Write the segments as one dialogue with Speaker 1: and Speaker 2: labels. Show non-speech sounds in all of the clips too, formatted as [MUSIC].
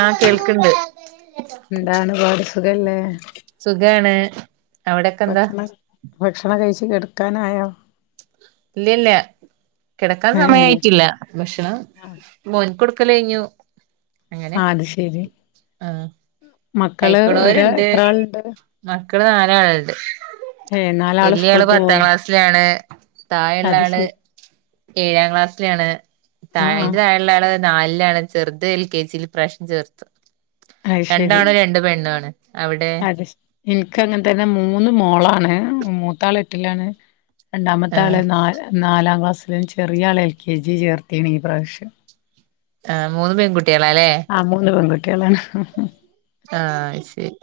Speaker 1: ആഹ് കേൾക്ക്ണ്ട്.
Speaker 2: എന്താണ് പാട് സുഖല്ലേ.
Speaker 1: സുഖാണ് അവിടെക്കെ എന്താ
Speaker 2: ഭക്ഷണ ഭക്ഷണം കഴിച്ചൊ? കെട്ക്കാനായോ?
Speaker 1: ഇല്ലല്ല കിടക്കാൻ
Speaker 2: ഏ
Speaker 1: സമയായിട്ടില്ല. ഭക്ഷണം
Speaker 2: ആ
Speaker 1: മോൻക് കൊടു ക്കലേഞ്ഞു. അങ്ങനെ.
Speaker 2: അത് ശരി
Speaker 1: ആ.
Speaker 2: മക്കള് ഒരു
Speaker 1: കഴിക്കുന്നോരുണ്ട്.
Speaker 2: എത്ര ആളുണ്ട്
Speaker 1: മക്കള് നാല് ആളുണ്ട്
Speaker 2: ഏ നാലാള്
Speaker 1: വലിയ
Speaker 2: സ്കൂൾ
Speaker 1: ആള്
Speaker 2: പോവോ
Speaker 1: പത്താം ക്ലാസ്സില് ആണ്. താഴെയുള്ള
Speaker 2: അത്
Speaker 1: ആള്
Speaker 2: ശരി
Speaker 1: ഏഴാം ക്ലാസ്സിലാണ്.
Speaker 2: ആ ആ
Speaker 1: അതിന്റെ താഴെള്ള ആള് നാലിലാണ്. ചെറുത് എൽ കെ ജി ല് ഇപ്രാവശ്യം ചേർത്ത്.
Speaker 2: അഹ് ശരി.
Speaker 1: രണ്ട് ആൺ. രണ്ട് പെണ്ണാണ്. അവിടെ?
Speaker 2: അത് ഇൻക്ക് അങ്ങനെ തന്നെ മൂന്ന് മോളാണ്. മൂത്താൾ എട്ടിലാണ്. രണ്ടാമത്തെ
Speaker 1: ആഹ്
Speaker 2: ആള് നല് നാലാം ക്ലാസ്. ചെറിയ ആളെ എൽ കെ ജി ചേർത്തീണ്. ഈ പ്രാവശ്യം.
Speaker 1: ആ. മൂന്ന് പെൺകുട്ടി.
Speaker 2: ആഹ. മൂന്ന് പെണ്ണ്. [UNINTELLIGIBLE]
Speaker 1: ആ. അത് ശരി.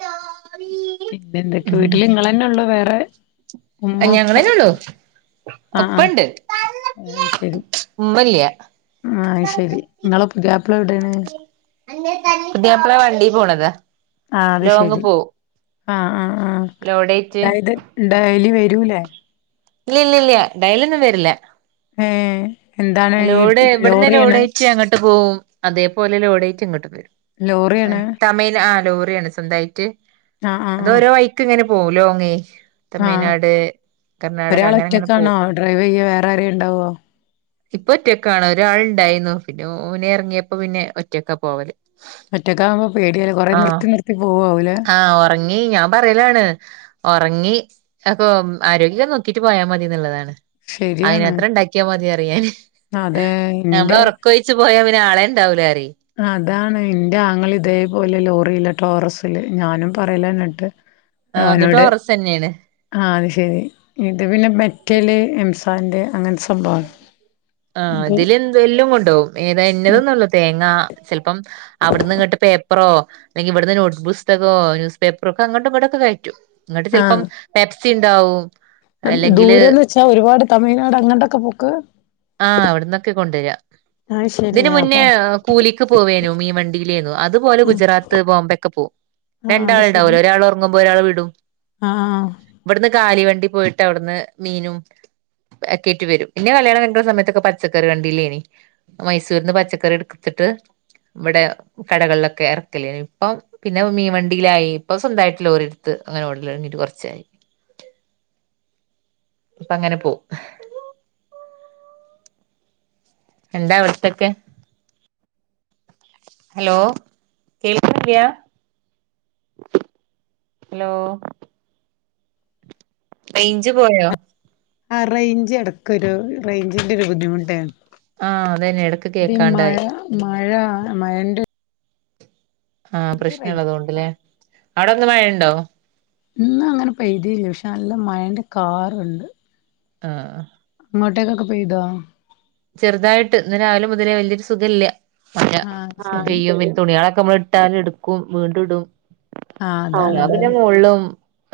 Speaker 2: പിന്നെ എന്തൊക്കെവീട്ടിൽ നിങ്ങന്നെ ഉള്ളു? വേറെ ഉമ്മ ഉപ്പ
Speaker 1: ഞങ്ങളെന്നൊള്ളു.
Speaker 2: ആ ആ
Speaker 1: പ്പണ്ട്. മ്മല്ലൃ.
Speaker 2: ആ. അത് ശരി. നിങ്ങളെ പുതിയാപ്പിള എവിടേണ്.
Speaker 1: പുതിയാപ്പള വണ്ടി പോണതാ
Speaker 2: ആ അത്
Speaker 1: ലോങ്
Speaker 2: ശരി
Speaker 1: പോവും
Speaker 2: ആ. ആ. ആ.
Speaker 1: ലോഡേറ്റ്
Speaker 2: അതായത് ഡയലി വരൂലേ? ഉ
Speaker 1: ഇല്ല ഇല്ല ഇല്ല. ഡയലൃന്നും വരില്ല
Speaker 2: ഏ.
Speaker 1: ലോഡ് ഇവട്ന്ന് ലോഡയ്റ്റ് അങ്ങട്ട് പോവും. അതേ പോലെ ലോഡയ് യ്റ്റ് ഇങ്ങട്ടും വരും.
Speaker 2: ലോറിയാണ്
Speaker 1: തമിയ് ല ആ. ലോറിയാണ്. സ്വന്തായിട്ട്.
Speaker 2: ആഹ്
Speaker 1: അത് ഓരോ വൈക്ക് ഇങ്ങനെ പോലോങ്ങേ
Speaker 2: ആ ഒരാള്
Speaker 1: അങ്ങനെ അങ്ങനെ
Speaker 2: ഒറ്റക്കാണോ
Speaker 1: പോവും
Speaker 2: ഡ്രൈവ്യ്യ വേറാരെണ്ടാവോ
Speaker 1: ഇപ്പൊ ഒറ്റക്കാണ് ഒരാൾണ്ടായിന്നു പിന്നെ ഓനെറങ്ങിയപ്പോ പിന്നെ ഒറ്റക്ക പോവല്
Speaker 2: മറ്റക്കാവുമ്പോ പേടിയാലെ കൊറേ നിർത്തി നിർത്തി പോവവുലേ
Speaker 1: ആ ഒറങ്ങി ഞാൻ പറലാണ് ഓറങ്ങി അപ്പോം ആരോഗ്യ നോക്കീട്ട് പോയാമതിന്ന്ള്ളതാണ്
Speaker 2: ശെരിയാണ്
Speaker 1: അയ്നത്രണ്ടാക്കിയമതിറിയാന്
Speaker 2: അതെ
Speaker 1: നമ്ള
Speaker 2: ഇന്റെ
Speaker 1: ഒറക്കൊഴിച് പോയാപി നാളെണ്ടാവുലറി
Speaker 2: അതാണ് ഇന്റെ ആങ്ങള് ഇതേപോലെ ലോറില ടോറസില് ഞാനും പറയലന്നിട്ട്
Speaker 1: ആഹ് അത്
Speaker 2: അവനോട്
Speaker 1: ടോറസ് തന്നെയാണ്
Speaker 2: ആ അത് ശരി ഇത് പിന്നെ മെറ്റല് എംസ പൻ്റെ അങ്ങൻസ്
Speaker 1: ആ ഇതില് എന്തല്ലും കൊണ്ടവും ഏത ഇന്നതന്നൊള്ളു തേങ്ങ ചെൽപ്പം അവിട്ന്ന് ഇങ്ങട്ട് പേപ്പറോ ല്ലങ്കി ഇവിട്ന്ന് നോട്ട് പുസ്തകോ ന്യൂസ് പേപ്പറൊക്കെ അങ്ങട്ടും ഇങ്ങട്ടൊക്കെ കയറ്റും ഇങ്ങട്ട് ചെൽപ്പം പെപ്സ് സിണ്ടാവും
Speaker 2: ദൂരേന്ന് വച്ചാ ഒരുപാട് തമിഴ്നാട് അങ്ങട്ടൊക്കെ പോ ക്ക്
Speaker 1: ആഹ് അവിട്ന്നൊക്കെ കൊണ്ടര
Speaker 2: അത് ശെരി
Speaker 1: ഇതിന് മുന്നേ
Speaker 2: അപ്പൊ
Speaker 1: കൂലിക്ക് പോവേനും മീ വണ്ടീലേന്നു അത്പോലെ
Speaker 2: ആഹ്
Speaker 1: ഗുജറാത്ത് ബോംബക്കെ പോവും
Speaker 2: ആഹ് അത്
Speaker 1: രണ്ടാൾ
Speaker 2: ശെരി
Speaker 1: ണ്ടാവലോ ഒരാൾ ഒറങ്ങുമ്പോ ഒരാൾ വിടും
Speaker 2: ആഹ്
Speaker 1: ഇവിട്ന്ന് കാലി വണ്ടി പോയിട്ട് അവിട്ന്ന് മീനും ഒക്കെയ്റ്റ് വരും ഇന്നെ കല്യാണകഴി ഇ സമയത്തൊക്കെ പച്ചക്കറി വണ്ടിലേനി. മൈസൂര്ന്ന് പച്ചക്കറി ഇട്ത്തിട്ട് ഇവിടെ കടകൾലൊക്കെ ഇറക്കലേ ഇപ്പ പിന്നെ മീൻവണ്ടീലായി ഇപ്പൊ സ്വന്തയിട്ട് ലോറിട്ത്ത് അങ്ങനെ ഓടലൊട്ങ്ങീട്ട് കൊറച്ചായി ഇപ്പ അങ്ങനെ പോ എന്താ അവിട്തക്കെ ഹലോ കേൾക്ണ്‌ല്ല്യ ഹലോ റയിഞ്ച് പോയൊ
Speaker 2: ആ റെയ്ഞ്ച് എടക്കൊരു റേയ്ഞ്ചിന്റെരു ബുദ്ധിമുട്ടേ
Speaker 1: ആ അതന്നെ എടക്ക് കേക്കാണ്ടായി
Speaker 2: മഴ മഴന്റെ
Speaker 1: ആ
Speaker 2: തീരെ റേഞ്ച് കിട്ടൂല
Speaker 1: പ്രശ്നള്ളതോണ്ട്ലെ അടെന്ന് മഴൻ- - ണ്ടോ
Speaker 2: ഇന്ന അങ്ങനെ പെയ്തീല്ല ക്ഷെ നല്ല മഴന്റെ കാറ്ണ്ട്
Speaker 1: ആ ആ
Speaker 2: ങ്ങോട്ടെക്കൊക്കെ പെയ്തോ
Speaker 1: ചെറ്തായിട്ട് ഇന്ന് രാവിലെ മുതലേ വല്ല്യരു സുഖല്ല്യ മഴ
Speaker 2: ആഹ്
Speaker 1: ആ
Speaker 2: ശെരി
Speaker 1: പെയ്യുമ്പ തുണിളൊ ക്ക മ്മൾട്ടാല് ഇട്ക്കും വീണ്ടു ഇടും
Speaker 2: ആഹ്
Speaker 1: ആ
Speaker 2: അതാണ്
Speaker 1: ഞാൻ പിന്നെ
Speaker 2: അതാണ്
Speaker 1: മോൾളും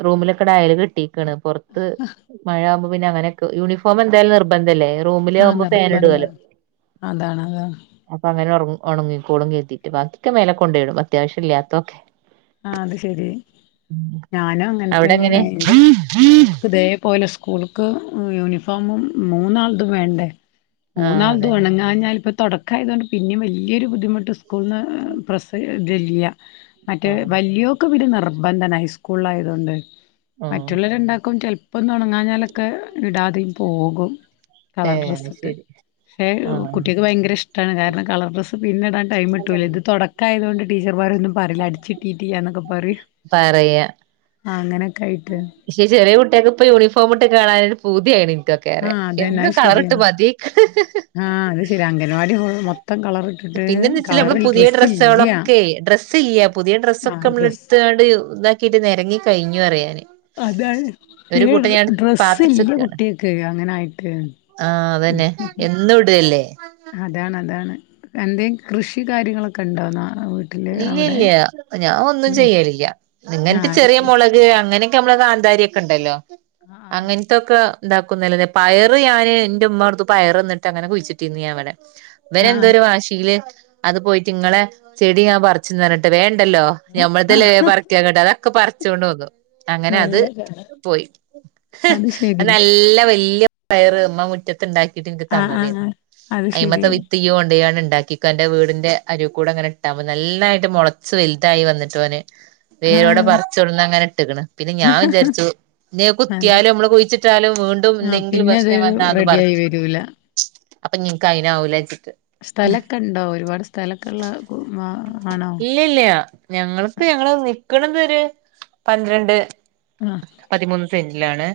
Speaker 1: റൂമിലൊക്കെടായല് കിട്ടി ക്ണ് പൊറത്ത് മഴാമ്പ പിന്നെ അനൊെ യൂണിഫോം എന്തായാലും നിർന്ധംല്ലേ റൂമിലാമ്പോ
Speaker 2: ർബന്ത അതാണതണ്
Speaker 1: അങ്ങന ഉണങ്ങിക്ക കുളുി എത്തിയിട്ട് ബാക്കിക്ക്െ മലെ കൊണ്ടയിടും അത്യാവശ്യ ഇല്ലാത്തൊക്കെ
Speaker 2: ആ അത് ശെരി ഞാനും അങ്ങനെ
Speaker 1: അവിടെ എങ്ങനെ
Speaker 2: തന്നെയാണ് എന്റെ മോൾക്ക് ഇതേ പോലെ സ്കൂൾക്ക് യൂണിഫോമും മൂന്നൾദും വേണ്ടെ
Speaker 1: ആഹ്
Speaker 2: മൂന്നാൾ
Speaker 1: അതെ
Speaker 2: തോണങ്ങ ഞപ്പ തുടക്കായതുകൊണ്ട് പിനേം വലിയൊരു ബുദ്ധിമുട്ട് കൊന്ന് പ്രസ് ദല്ലിയ
Speaker 1: ആഹ്
Speaker 2: വല്യോക്കിവിടെ [UNINTELLIGIBLE] ർബന്ധന ഹൈസ്കൂള ആയതുകൊണ്ട്
Speaker 1: ആഹ്
Speaker 2: മറ്റുള്ളവരുണ്ടാക്കും ച ഇപ്പൊ തുടങ്ങാഞ്ഞാലൊക്കെ ഇടാതെയും പോകും കളർ
Speaker 1: ഏഹ് അത്
Speaker 2: ഡ്രസ്സ് ഇട്ട്
Speaker 1: ശരി
Speaker 2: പക്ഷെ
Speaker 1: ആഹ്
Speaker 2: കുട്ടികക്ക് ഭയങ്കര ഇഷ്ടമാണ് കാരണം കളർ ഡ്രസ്സ് പിന്നെ ഇടാൻ ടൈം കിട്ടൂല ഇത് തുടക്കായതുകൊണ്ട് ടീച്ചർമാരൊന്നും പറയിില്ല അടിച്ചി തീട്ടി എക്ക് പറയും
Speaker 1: പറയാ
Speaker 2: ആ അങ്ങനെ
Speaker 1: പക്ഷെ ചെറിയ കുട്ടികക്കെ ഇപ്പൊ യൂണിഫോമ ഇട്ട് കാണാനും പൂതിയാണ് എനിക്കൊക്കെ
Speaker 2: ആ
Speaker 1: അറിയ
Speaker 2: അതെന്നാ
Speaker 1: എന്നും കളറിട്ട്
Speaker 2: ശരിയാണ്
Speaker 1: മതി
Speaker 2: ആ അത് ശരി അംഗൻവാടി മൊം മൊത്തം കളർ ഇട്ടിട്ട്
Speaker 1: പിന്നെന്ന്
Speaker 2: കളറൽ ഡ്രെസ്സ് ഇല്ല
Speaker 1: സ്യം പുതിയ ഡ്രസ്സൊക്കെ
Speaker 2: ആഹ്
Speaker 1: നമ്മള
Speaker 2: ഡ്രസ്സ്
Speaker 1: എടുത്താണ്ട് ഇതാക്കിയിട്ട് നിരങ്ങി കഴിഞ്ഞു അറിയാന്
Speaker 2: അത
Speaker 1: ഒരു
Speaker 2: പിന്നെ
Speaker 1: കൂട്ടം ഞാൻ
Speaker 2: ഡ്രസ്സ് ഇല്ല
Speaker 1: പാത്തിച്ചക്കാണ്
Speaker 2: കുട്ടികക്ക് അങ്ങനായിട്ട്
Speaker 1: ആഹ് അതന്നെ എന്നും ഇടല്ലേ
Speaker 2: അതാണ് അതാണ് എന്തെ കൃഷി കാര്യങ്ങളൊക്കെ ഉണ്ടോന്നാൽ
Speaker 1: ഇല്ല ഇല്ല ഞാൻ ഒന്നും
Speaker 2: ഉം
Speaker 1: ചെയ്യലില്ല
Speaker 2: ആഹ്
Speaker 1: നിങ്ങനത്തെ
Speaker 2: അത്
Speaker 1: ചെറിയ
Speaker 2: ശരി
Speaker 1: മുളക് അങ്ങനെ നമ്മള് കാന്താരി ഒക്കെ ഉണ്ടല്ലോ
Speaker 2: ആഹ്
Speaker 1: അങ്ങനത്തൊക്കെ ഉണ്ടാക്കുന്നല്ല പയറ് ഞാന്ൻ എന്റെറ ഉമ്മമാടുത്ത് പയർന്നിട്ട്ങ്ങനെ കുഴിച്ചിന്ന് ഞൻവിടെ പിന
Speaker 2: ആഹ്
Speaker 1: എന്തോരു വാശിയില് അത് പോയിട്ടിങ്ങളെ ചെടി ഞാൻ പറിചുന്നറഞ്ഞിട്ട് വേ ണ്ടല്ലോ ഞമ്മളതല്ലേ
Speaker 2: ആഹ്
Speaker 1: പറിക്കൻ കിട്ട അതൊക്കെ പറി ച്ചോണ്ട് പോകും അങ്ങനെ അത്
Speaker 2: നല്ല കഥ
Speaker 1: പോയി അത് നല്ല വല്യ പയറ് മ്മ മുറ്റത്ത്ത്തുണ്ടാക്കി നിക്ക്
Speaker 2: ആഹ്
Speaker 1: തന്നതായിരുന്നു
Speaker 2: ആഹ് അത്
Speaker 1: അയിമത്തെ
Speaker 2: ശരി
Speaker 1: വിത്തിയ്യ് കൊണ്ടയിങ്ങാണ്ട് ഇൻ ഉണ്ടാക്കിക്ക എന്റെ വീടിന്റെ അരൂ കൂടെങ്ങനെ കിട്ടാ്പ നന്നായിട്ട് മുളച്ചു വലുതായി വന്നിട്ടോന് വേരോടെ
Speaker 2: ആഹ്
Speaker 1: പറിച്ചൊട്ന്നങ്ങനെ ഇട്ടക്കണ് പിന്നെ ഞാൻ വിചാരിച്ചു ഞ്ഞിയത്
Speaker 2: അതെ
Speaker 1: കുത്തിയാലും നമ്മള് കുഴിച്ചിട്ടാലും വീണ്ടും
Speaker 2: ആഹ്
Speaker 1: എന്തെങ്കിലും
Speaker 2: പിന്നെ
Speaker 1: പ്രശ്നം വന്നാ അത്
Speaker 2: റെഡി ആയി
Speaker 1: പറിച്ചു
Speaker 2: വരൂല
Speaker 1: അപ്പൊഞ്ഞിൻക്ക് അയിന ആവൂലാച്ച്
Speaker 2: സ്ഥലൊക്കെ ഉണ്ടോ? ഒരുപാട് സ്ഥലൊക്ക ഉള്ള ആ ആണോ
Speaker 1: ഇല്ല ഇല്ല ഞങ്ങള്ക്ക് ഞങ്ങള് നിക്ക് ക്കണതൊര് പന്ത്രണ്ട്
Speaker 2: ആ
Speaker 1: പതിമൂന്ന് സെന്റ് ല്ലാണ്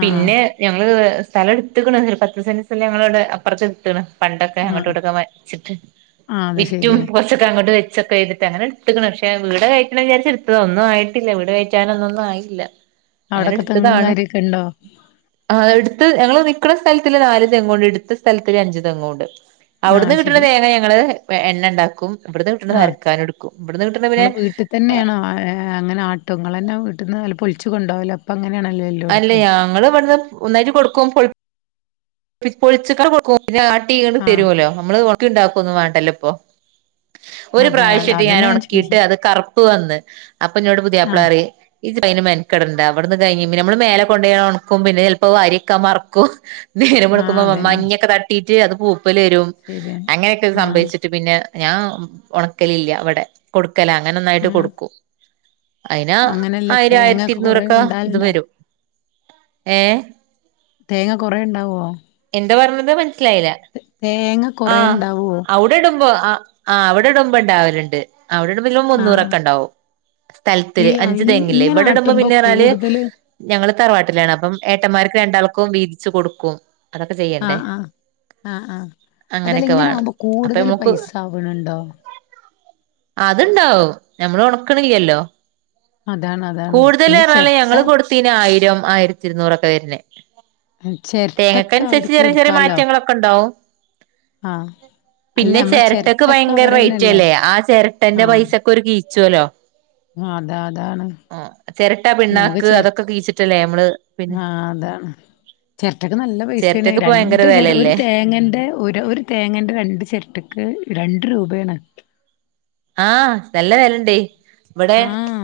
Speaker 2: ആ
Speaker 1: പിന്നെ ഞങ്ങള് വേ സ്ഥലട്തുക്ക്ണ് ഒരു പത്ത് സെന്റ് സ്ഥല ഞങ്ങളവിടെ അപ്പറത്ത് ഇടുത്തുക്ക്ണ് പണ്ടൊക്കെ
Speaker 2: ആ
Speaker 1: അങ്ങട്ടൂഇങ്ങട്ടൂ ഒക്കെ വലിച്ചിട്ട്
Speaker 2: ആ അത്
Speaker 1: വിറ്റും
Speaker 2: ശരിയാ
Speaker 1: അങ്ങോട്ട് വെച്ചക്കെ ചെയ്തിട്ട് അങ്ങനെ ടുത്തുക്കണ് പക്ഷെ വീട് കയറ്റണം വിചാരിച്ച എടുത്തത ഒന്നും ആയിട്ടില്ല വീട് കയറ്റാനൊന്നും ഒന്നുമായില്ല.
Speaker 2: അവിടൊക്കെ തെങ്ങ് കാര്യോക്കെണ്ടോ?
Speaker 1: ഇണ്ട് ഞങ്ങള് നിക്ണ സ്ഥലത്തില് നാല് തെങ്ങുണ്ട് എടുത്ത സ്ഥലത്തില് അഞ്ചു തെങ്ങുണ്ട്
Speaker 2: ആ
Speaker 1: അവിടുന്ന് കിട്ടുന്ന
Speaker 2: ശരി
Speaker 1: തേങ്ങ ഞങ്ങള് എണ്ണ ഉണ്ടാക്കും ക്കും
Speaker 2: ആ ങ്ങെള്
Speaker 1: പിന്നെ
Speaker 2: വീട്ടിതന്നെയാണോ ആ അങ്ങനെ ആട്ടും ങ്ങളന്നെ വീട്ടിന്ന് പൊളി ച്ചു കൊണ്ടാവലാപൊ
Speaker 1: അല്ല ഞങ്ങള് ഇവിടുന്ന് ഒന്നായിട്ട് കൊടുക്കും പൊളി പൊളിച്ചക്കാർ കൊടുക്കും പിന്നെ ആട്ടിങ്ങട്ട്
Speaker 2: ആ
Speaker 1: തരൂല്ലോ നമ്മള് ഒ ഇക്ക ഉണ്ടാകൊന്നും വേണ്ടല്ല ഇപ്പൊ. ഒരു
Speaker 2: അതെ അതെ
Speaker 1: പ്രാവശ്യമായിട്ട് ഞാൻ
Speaker 2: അതന്നെ ചോദിച്ചെ
Speaker 1: ഉണക്കിയിട്ട് അത് കറുപ്പ് വന്ന് അപ്പൊ എന്നോട്
Speaker 2: ആ
Speaker 1: പുതിയാപ്പിള പറയും. ഇജ് അയിന് മെനക്കെടേണ്ട ഇവിടുന്ന് കഴിഞ്ഞ പിന്നെ നമ്മള് മേലകൊണ്ടോയി ഒണക്കും പിന്നെ ചിലപ്പോ വാരി വെക്കാൻ മറക്കും.
Speaker 2: ആ
Speaker 1: നേരംവെളുക്കുമ്പോ മ
Speaker 2: അതന്നെ
Speaker 1: മഞ്ഞൊക്കെ തട്ടി ചേ അത് പോം പ്പലുരും
Speaker 2: ശരിയാണ്
Speaker 1: അങ്ങനെക്കെ
Speaker 2: ആ
Speaker 1: സംഭച്ചിട്ട് പിന്നെ ഞാം ഒണക്കലില്ല ഇവ്ടെ കൊടുക് ക്കലാ
Speaker 2: ആ
Speaker 1: അങ്ങനൊന്നായിട്ട് കൊടുക്കും അയിനാ
Speaker 2: അങ്ങനെയല്ല
Speaker 1: ആയിരആയിരത്തി
Speaker 2: തേങ്ങൊക്കെ കൊറേ
Speaker 1: ഇരുന്നൂറൊക്കെ ത്
Speaker 2: ഉണ്ടാവലുണ്ടോ
Speaker 1: വരും ഏ
Speaker 2: തേങ്ങ കൊറേണ്ടാവ്വോ
Speaker 1: ന്താ പറഞ്ഞത് മാ സ്ലായില്ല
Speaker 2: തേങ്ങ
Speaker 1: ആ
Speaker 2: കൊറേ ഉണ്ടാവോ
Speaker 1: അവ്ടെ ഇടുമ്പോ ആ ആ അവിടെട്മ്പണ്ടാവലുണ്ട് അവിടിടുമ്പ ഇത്ൽ
Speaker 2: ആ
Speaker 1: മുന്നൂറൊക്കെണ്ടാവും.
Speaker 2: ഈ
Speaker 1: സ്ഥലത്തില് അഞ്ച്
Speaker 2: അയിന്
Speaker 1: തെങ്ങില്ലെ
Speaker 2: ഇങ്ങനെ
Speaker 1: ഇവിടെ ഇടുമ്പോ
Speaker 2: ആട്ടുമ്പോ
Speaker 1: പിന്നെറാല്
Speaker 2: കൂടുതല്
Speaker 1: ഞങ്ങള് തറവാട്ടിലാണ് അപ്പം ഏട്ടമാര്ക്ക് രണ്ടാൾക്കും വീതിച്ചു കൊടുക്കും അതൊക്കെ ചെയ്യണ്ടേ
Speaker 2: ആഹ് ആഹ് ആഹ് ആഹ് അതെല്ല
Speaker 1: അങ്ങനെയൊക്കെ വേണം
Speaker 2: ഇങ്ങനാകുമ്പോ
Speaker 1: അപ്പൊ
Speaker 2: കൂടുതല് പൈസ ആവണൊണ്ടോ
Speaker 1: അത്ണ്ടാവും ഞമ്മള് ഒണക്കണില്ല്യല്ലോ
Speaker 2: അതാണ് അതാണ്
Speaker 1: കൂടുതല്
Speaker 2: പിന്നെ
Speaker 1: ഇറാളെ
Speaker 2: ചിരട്ട
Speaker 1: ഞങ്ങള് കൊടുത്തീന ആയിരം ആയിരത്തി ഇരുന്നൂറൊക്കെ വരുന്നേ
Speaker 2: ചേര്ട്ട
Speaker 1: ക്കെൻസരിച്ച് ചെറിയ ചെറിയ മാറ്റങ്ങളൊക്കെ ഒണ്ടാവും.
Speaker 2: ആഹ് അല്ല
Speaker 1: പിന്നെ,
Speaker 2: നമ്മളെ
Speaker 1: ചെരട്ടക്ക്
Speaker 2: ചിരട്ടക്കെ
Speaker 1: ഭയങ്കര റേറ്റ്
Speaker 2: അവരന്നെല്ലേ
Speaker 1: അല്ലേ ആ ചെരട്ടന്റെ
Speaker 2: ആഹ്
Speaker 1: പൈസൊക്കെ ഒരു കീ ചോലോ
Speaker 2: അതാ അതാണ്
Speaker 1: ചിരട്ട
Speaker 2: ഞമ്മക്ക്
Speaker 1: പിണ്ണാക്ക്
Speaker 2: ചെര്
Speaker 1: അതൊക്കെ കീച്ചിട്ടല്ലേ നമ്മള് പിന്നെ
Speaker 2: ആഹ് അതാണ് ചെരട്ടക്ക് നൽ ലപൈസയണ്
Speaker 1: ചിരട്ടക്ക് ഇപ്പ ഭയങ്കര
Speaker 2: രണ്ട് ചെര ഒരു
Speaker 1: വിലയല്ലേ
Speaker 2: തേങ്ങേന്റെ ഒരു ഒരു തേങ്ങേന്റെ രണ്ട് ചെരട്ടക്ക് രണ്ട് രൂപെയാണ്
Speaker 1: ആഹ് നല്ല വെല്ലുണ്ട്
Speaker 2: ആഹ്ആ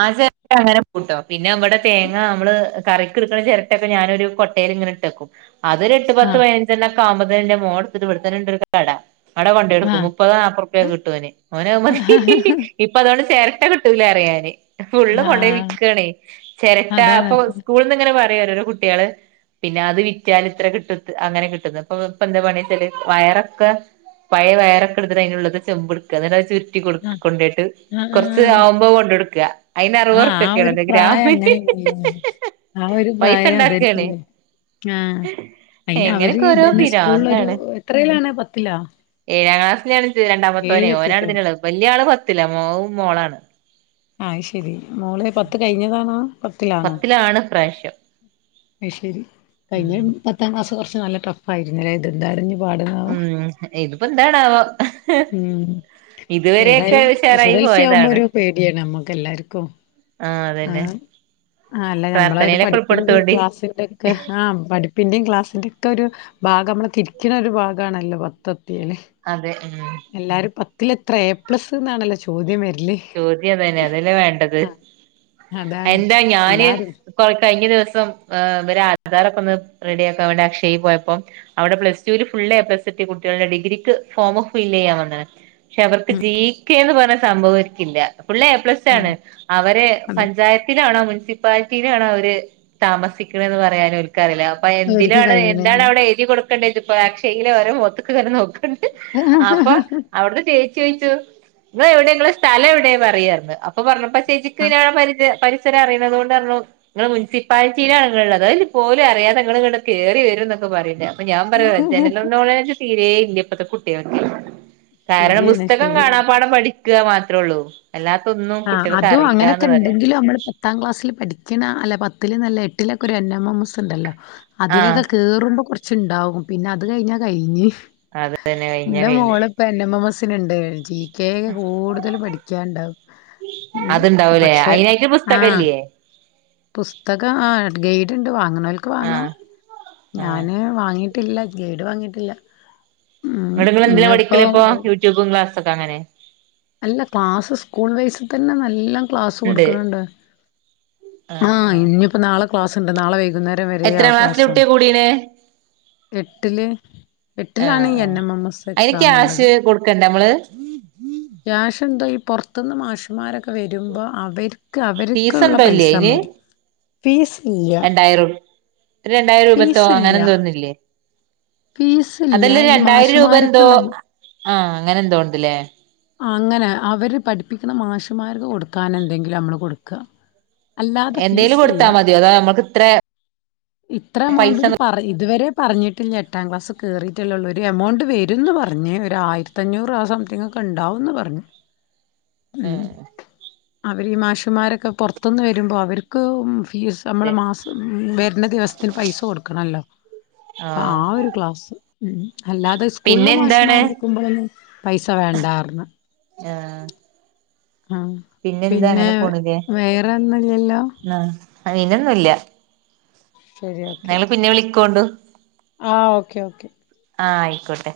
Speaker 1: ആ ചെരട്ട അങ്ങനെ കൂട്ടോ പിന്നെ, ഇവ്ടെ തേങ്ങ മ്മ്ള് കറിക്കിടുക്കണ ചെരട്ടൊക്കെ ഞാനൊരു കൊട്ടേല് ഇങ്ങനെ ഇട്ടേക്കും അതൊര് എട്ട്, പത്ത്,
Speaker 2: ആഹ്
Speaker 1: പൈനഞ്ചണ്ണം കാമ്പ്തേന്റെ മോട്ത്തിട്ട് ഇവിടെ തന്നെ ഉണ്ട് ഒരു കട ആടെ കൊണ്ടെടുക്കും
Speaker 2: ആഹ്
Speaker 1: മുപ്പതോ നാപ്പറുപ്യൊക്കെ കിട്ടുഓന് ഓന്അത് മതി. ഇപ്പൊ അതുകൊണ്ട് ചേര ട്ടെ കിട്ടൂലെ അറിയാൻ എയ് ഫുള്ള് കൊണ്ടോയി
Speaker 2: ആഹ്
Speaker 1: വിക്കാണ് ചെരട്ടാ
Speaker 2: അതാണ്
Speaker 1: അപ്പൊ
Speaker 2: അതാണ്
Speaker 1: സ്കൂള്ന്ന് ഇങ്ങനെ പ ഓരോരോ കുട്ടിയള് പിന്നെ അത് വിറ്റാല് ഇത്ര കിട്ടും അങ്ങനെ കിട്ടുന്ന് ഇപ്പോ എന്താ പണീച്ചാല് വയറൊക്കെ പഴയ വയറൊക്കെ ഇടുത്ത്ട്ട് അയിനുള്ള്ത് ചെമ്പ്ട്ക്കാ എന്നട്ട് അത് ചുരു
Speaker 2: ആഹ്
Speaker 1: കൊണ്ടോയിട്ട് കൊർച്ച് ആവുമ്പോ കൊണ്ടടു
Speaker 2: ആഹ ആ ഒരു പ്രായം അങ്ങനെന്നല്ലേ. ആ ഒരു
Speaker 1: പൈസ
Speaker 2: പ്രായം
Speaker 1: ഉണ്ടാക്കാണ്
Speaker 2: അതന്നെല്ലേ. ആഹ അയിന് അവര്
Speaker 1: എങ്ങനെയൊക്കെ ഓരോ
Speaker 2: ഇതന്നെ സ്കൂൾ ല് ഒരു
Speaker 1: പിരാന്താണ്
Speaker 2: എത്രയിലാണ് പത്തിലാ?
Speaker 1: ഏയാ ക്ലാസ്സിലാണ്. രണ്ടാമത്തോന് ഓനാണ്
Speaker 2: ഏഴിലെത്തിട്ടൊള്ളൂ
Speaker 1: ഇതിന്ള്ള വല്യ ആള് പത്തു പത്തിലാ മോ മോളാണ്.
Speaker 2: അയ് ശരി മോള് പത്ത് കഴിഞ്ഞതാണോ
Speaker 1: പത്തിലാണ് ഇപ്രാവശ്യം.
Speaker 2: അയ് ശരി. കഴിഞ്ഞ
Speaker 1: ഉം
Speaker 2: ഒരു പത്താം ക്ലാസ് കൊ നല്ല ടഫായിരുന്നില്ലേ ഇത് എന്താണെ
Speaker 1: ഉം ഇതിപ്പോ എന്താണാവോ ഇതുവരെയൊക്കെ
Speaker 2: ഏതായാലും എസ്
Speaker 1: ഉഷാറായി
Speaker 2: എസ് എൽ സി ആവുമ്പോ
Speaker 1: പോയതാണ്
Speaker 2: ഒരു പേടിയാണ് നമ്മക്ക് എല്ലാർക്കും
Speaker 1: ആഹ് അതന്നെ
Speaker 2: അല്ല നമ്മള
Speaker 1: പ്രാർത്ഥനയിലൊക്കെ
Speaker 2: പഠിപ്പി
Speaker 1: ഉൾപ്പെടുത്തോണ്ടി
Speaker 2: ക്ലാസ്സിന്റെറെ ഒക്കെ ആ പഠിപ്പിന്റെയും ക്ലാസ്സിന്റെ ഒക്കെ ഒരു ഭാഗം നമ്മളെ തിരിക്കണ ഒരു ഭാഗമാണല്ലോ പത്ത [UNINTELLIGIBLE]
Speaker 1: അതെ ഉം
Speaker 2: എല്ലാരും പത്തിലെത്ര എ പ്ലസ്ന്നാണല്ലോ ചോദ്യം വര
Speaker 1: ചോദ്യതന്നെ അതല്ലേ വേണ്ടത്,
Speaker 2: അതാണ്
Speaker 1: എന്താ ഞാന്
Speaker 2: എല്ലാരും
Speaker 1: കൊ കഴിഞ്ഞ ദി സം ഇവര ആദാറക്കൊന്ന് റെഡിയാക്കാം വേണ്ടി അക്ഷെയ്യി പോയപ്പോ അവിടെ പ്ലസ് ടൂല് ഫുൾ എ പ്ലസ് കുട്ടികൾ ഡിഗ്രിക്ക് ഫോമ് ഫില്ലെയാൻ വന്നെന് ക്ഷെ അവർക്ക് ജീക്കേ എന്ന് പറ സംഭവൊര് ക്കില്ല. ഫുൾ എ പ്ലസ്
Speaker 2: ആ
Speaker 1: ആണ്. അവരെ
Speaker 2: അതെ
Speaker 1: പഞ്ചായത്തിലാണോ മുൻ മുൻസിപ്പാലിറ്റിയിലാണ് അവര് താമസിക്കണെന്ന് പറയാല്ലോ അപ്പൊ
Speaker 2: അവർക്ക്
Speaker 1: എന്തിനാണ്
Speaker 2: കഴിയണില്ല
Speaker 1: എന്താണ് അവിടെ എഴുതി കൊടു [UNINTELLIGIBLE] അക്ഷെയെലവര മുഖത്ത്ക്ക് വര നോക്കാ ട്ട് അപ്പൊ അവിടുന്ന് ചേ ചോയിച്ചോ ഇങ്ങള് എവിട ഇങ്ങള് സ്ഥല എവിടെ പറയാര്ന്ന് അപ്പൊ പറഞ്ഞപ്പ ചേച്ചിക്ക് ഞ, പരിജയ, പരി ച്ചൊരെ അറിയണതോണ്ട് റഞ്ഞു ഇങ്ങള് മുൻസിപ്പാലിറ്റിയിലാള്ളത്. അതി പോലും അറിയാതെ നിങ്ങള് ഇങ്ങട് കേറിവരുംന്നൊക്കെ പറയണുണ്ടാര്ന്ന്. ഞാ പറയാ ജനനോളെജ് തീരെ ഇല്ല ഇപ്പത്തെ കുട്ടിയക്കെ. കാരണം
Speaker 2: ശരിയാണ്
Speaker 1: പുസ്തകം കാണാ
Speaker 2: ശരിയാണ്
Speaker 1: പാഠം പഠി ഗാ മാ ത്രൊള്ളൂ
Speaker 2: ആ അതും അങ്ങനൊക്കെണ്ടെങ്കിലും അമ്മള് പത്താം ക്ലാസ്സില് പഠിക്ക്ണാ അല്ല പ ത്തില്ന്നല്ല എട്ടിലൊക്കെ ഒരു എന്നാമോമോസ് ഇണ്ടല്ലോ
Speaker 1: ആഹ്
Speaker 2: അതിലൊക്കെ കേറുമ്പോ കൊർ ച്ച്ണ്ടാവും പിന്നെ അത് കഴിഞ്ഞാ കഴിഞ്ഞ്
Speaker 1: അത് തന്നെ കഴിഞ്ഞ
Speaker 2: ഇന്റൊ
Speaker 1: കഴിഞ്ഞ്
Speaker 2: മോള്പ്പൊ എന്നെമമാസ് ത്തിന്ണ്ട് [UNINTELLIGIBLE] ട്യാക്ക് കൂടുതല് പടിക്കാുണ്ടാവും
Speaker 1: അത്ണ്ടാവൂലേ അയിനായിട്ട്
Speaker 2: ആഹ്
Speaker 1: പുസ്തകല്ലേ
Speaker 2: പുസ്തകം ആ ഗെയ്ഡ്ണ്ട് വാങ്ങ്ണോൽക്ക് വാങ്ങാ
Speaker 1: ആഹ് ആഹ്
Speaker 2: ഞാന് വാങ്ങി ട്ടില്ല ഗൈഡ് വാങ്ങിട്ടില്ല. ഉം
Speaker 1: ഇങ്ങട്ട് ങ്ങള് എന്തിലാ
Speaker 2: ഇനിയിപ്പോ
Speaker 1: പഠിക്കല് അപ്പോ യൂട്യൂബും ക്ലാസ് ക്കൊ അങ്ങനെ
Speaker 2: അല്ല ക്ലാസ് സ്കൂൾ വൈസ് തന്നെ നല്ലം ക്ലാസ്
Speaker 1: ഇണ്ട്
Speaker 2: കൊടുക്ക്ണണ്ട് ആഹ് ഇഞ്ഞിപ്പം നാളെ ക്ലസ്ണ്ട് നാളെ വൈ വൈകുന്നേരം വരെ ആ
Speaker 1: എത്രാം ക്ലാസ്സിലെ
Speaker 2: ക്ലാസാണ്
Speaker 1: കുട്ടിയ കൂടീണ്
Speaker 2: എട്ടില് എട്ടിലാണ്
Speaker 1: ആഹ്
Speaker 2: ഈ എൻ
Speaker 1: ആഹ്
Speaker 2: എം എം എസ്
Speaker 1: അയിന്
Speaker 2: എക്സാമ്ള്ളത്
Speaker 1: ക്യാഷ് കൊടുക്കണ്ടേ നമ്മള്
Speaker 2: കാഷെന്തോ ഈ പൊർത്ത്ന്ന് മാഷ്മാരൊക്കെ വരുമ്പോ അവർ ക്ക്
Speaker 1: ഫീസ്
Speaker 2: അവര്ക്ക്ള്ള
Speaker 1: എന്തോ ഇല്ലേ അയിന്
Speaker 2: പൈസണ്ടാവും ഫീസ് ഇല്ല
Speaker 1: രണ്ടായിരം ഒരു രണ്ടായിരം രൂപത്തോ
Speaker 2: ഫീസ്
Speaker 1: അങ്ങനെ
Speaker 2: ഇല്യാ
Speaker 1: എന്തോന്നില്ലേ
Speaker 2: ഫീസ്‌ ല്യ ഈ മാഷ്മാര്ക്ക്ള്ള
Speaker 1: ആ അങ്ങനെ എന്തോണ്ട്ലേ
Speaker 2: അങ്ങനെ അവര് പഠ്പ്പിക്കുന്ന മാഷമാര്ക്ക് കൊടുക്കാനന്തെങ്കിലും അമ്മള് കൊടുക്കാ
Speaker 1: എന്തേലും കൊട്ത്താ മതിയോ അതോ നമ്മൾക്ക് ഇത്രെ
Speaker 2: ഇത്ര എമൗണ്ട്ന്ന് പറ ഇതുവരെ പറഞ്ഞിട്ടില്ല എട്ടാം ക്ലാസ് കേറീട്ടല്ലള്ളൂ. ഒരു എമൗണ്ട് വരുംന്ന് പറഞ്ഞ് ഒരു ആയിരത്തഞ്ഞൂറ് ആ സംതിങ്ങൊക്കെ ഇണ്ടാവുന്ന് പറഞ്ഞ് ഉം അവര് ഈ മാഷ്മാരൊക്കെ പൊർത്ത്ന്ന് വെരുമ്പൊ അവര്ക്ക് ഫീസ് അമ്മള്
Speaker 1: അതെ
Speaker 2: മാസം വെ ഇന്ന ദിവസ്ത്തിന് പൈസ കൊടുക്കണല്ലോ അപ്പൊ
Speaker 1: ആഹ്
Speaker 2: ആ ഒരു ക്ലാസ് ഉം അല്ലാതെ സ്കൂൾലെ
Speaker 1: പിന്നെ എന്താണ്
Speaker 2: മാഷ്മാര്ട്ക്കുമ്പോഴൊന്നും പൈസ വേണ്ടാർന്ന്
Speaker 1: ആഹ്
Speaker 2: ഉം
Speaker 1: പിന്നെന്താ
Speaker 2: പിന്നെ
Speaker 1: അങ്ങനെ പോണില്ലേ
Speaker 2: വേറൊന്നും ഇല്യല്ലോ?
Speaker 1: അങ്ങനെയൊന്നുമില്ല.
Speaker 2: ശരി ഓക്കേ
Speaker 1: ക്കുണ്ടേ.
Speaker 2: ആഹ് ഓക്കേ ഓക്കേ.
Speaker 1: ആഹ് ആയിക്കോട്ടെ.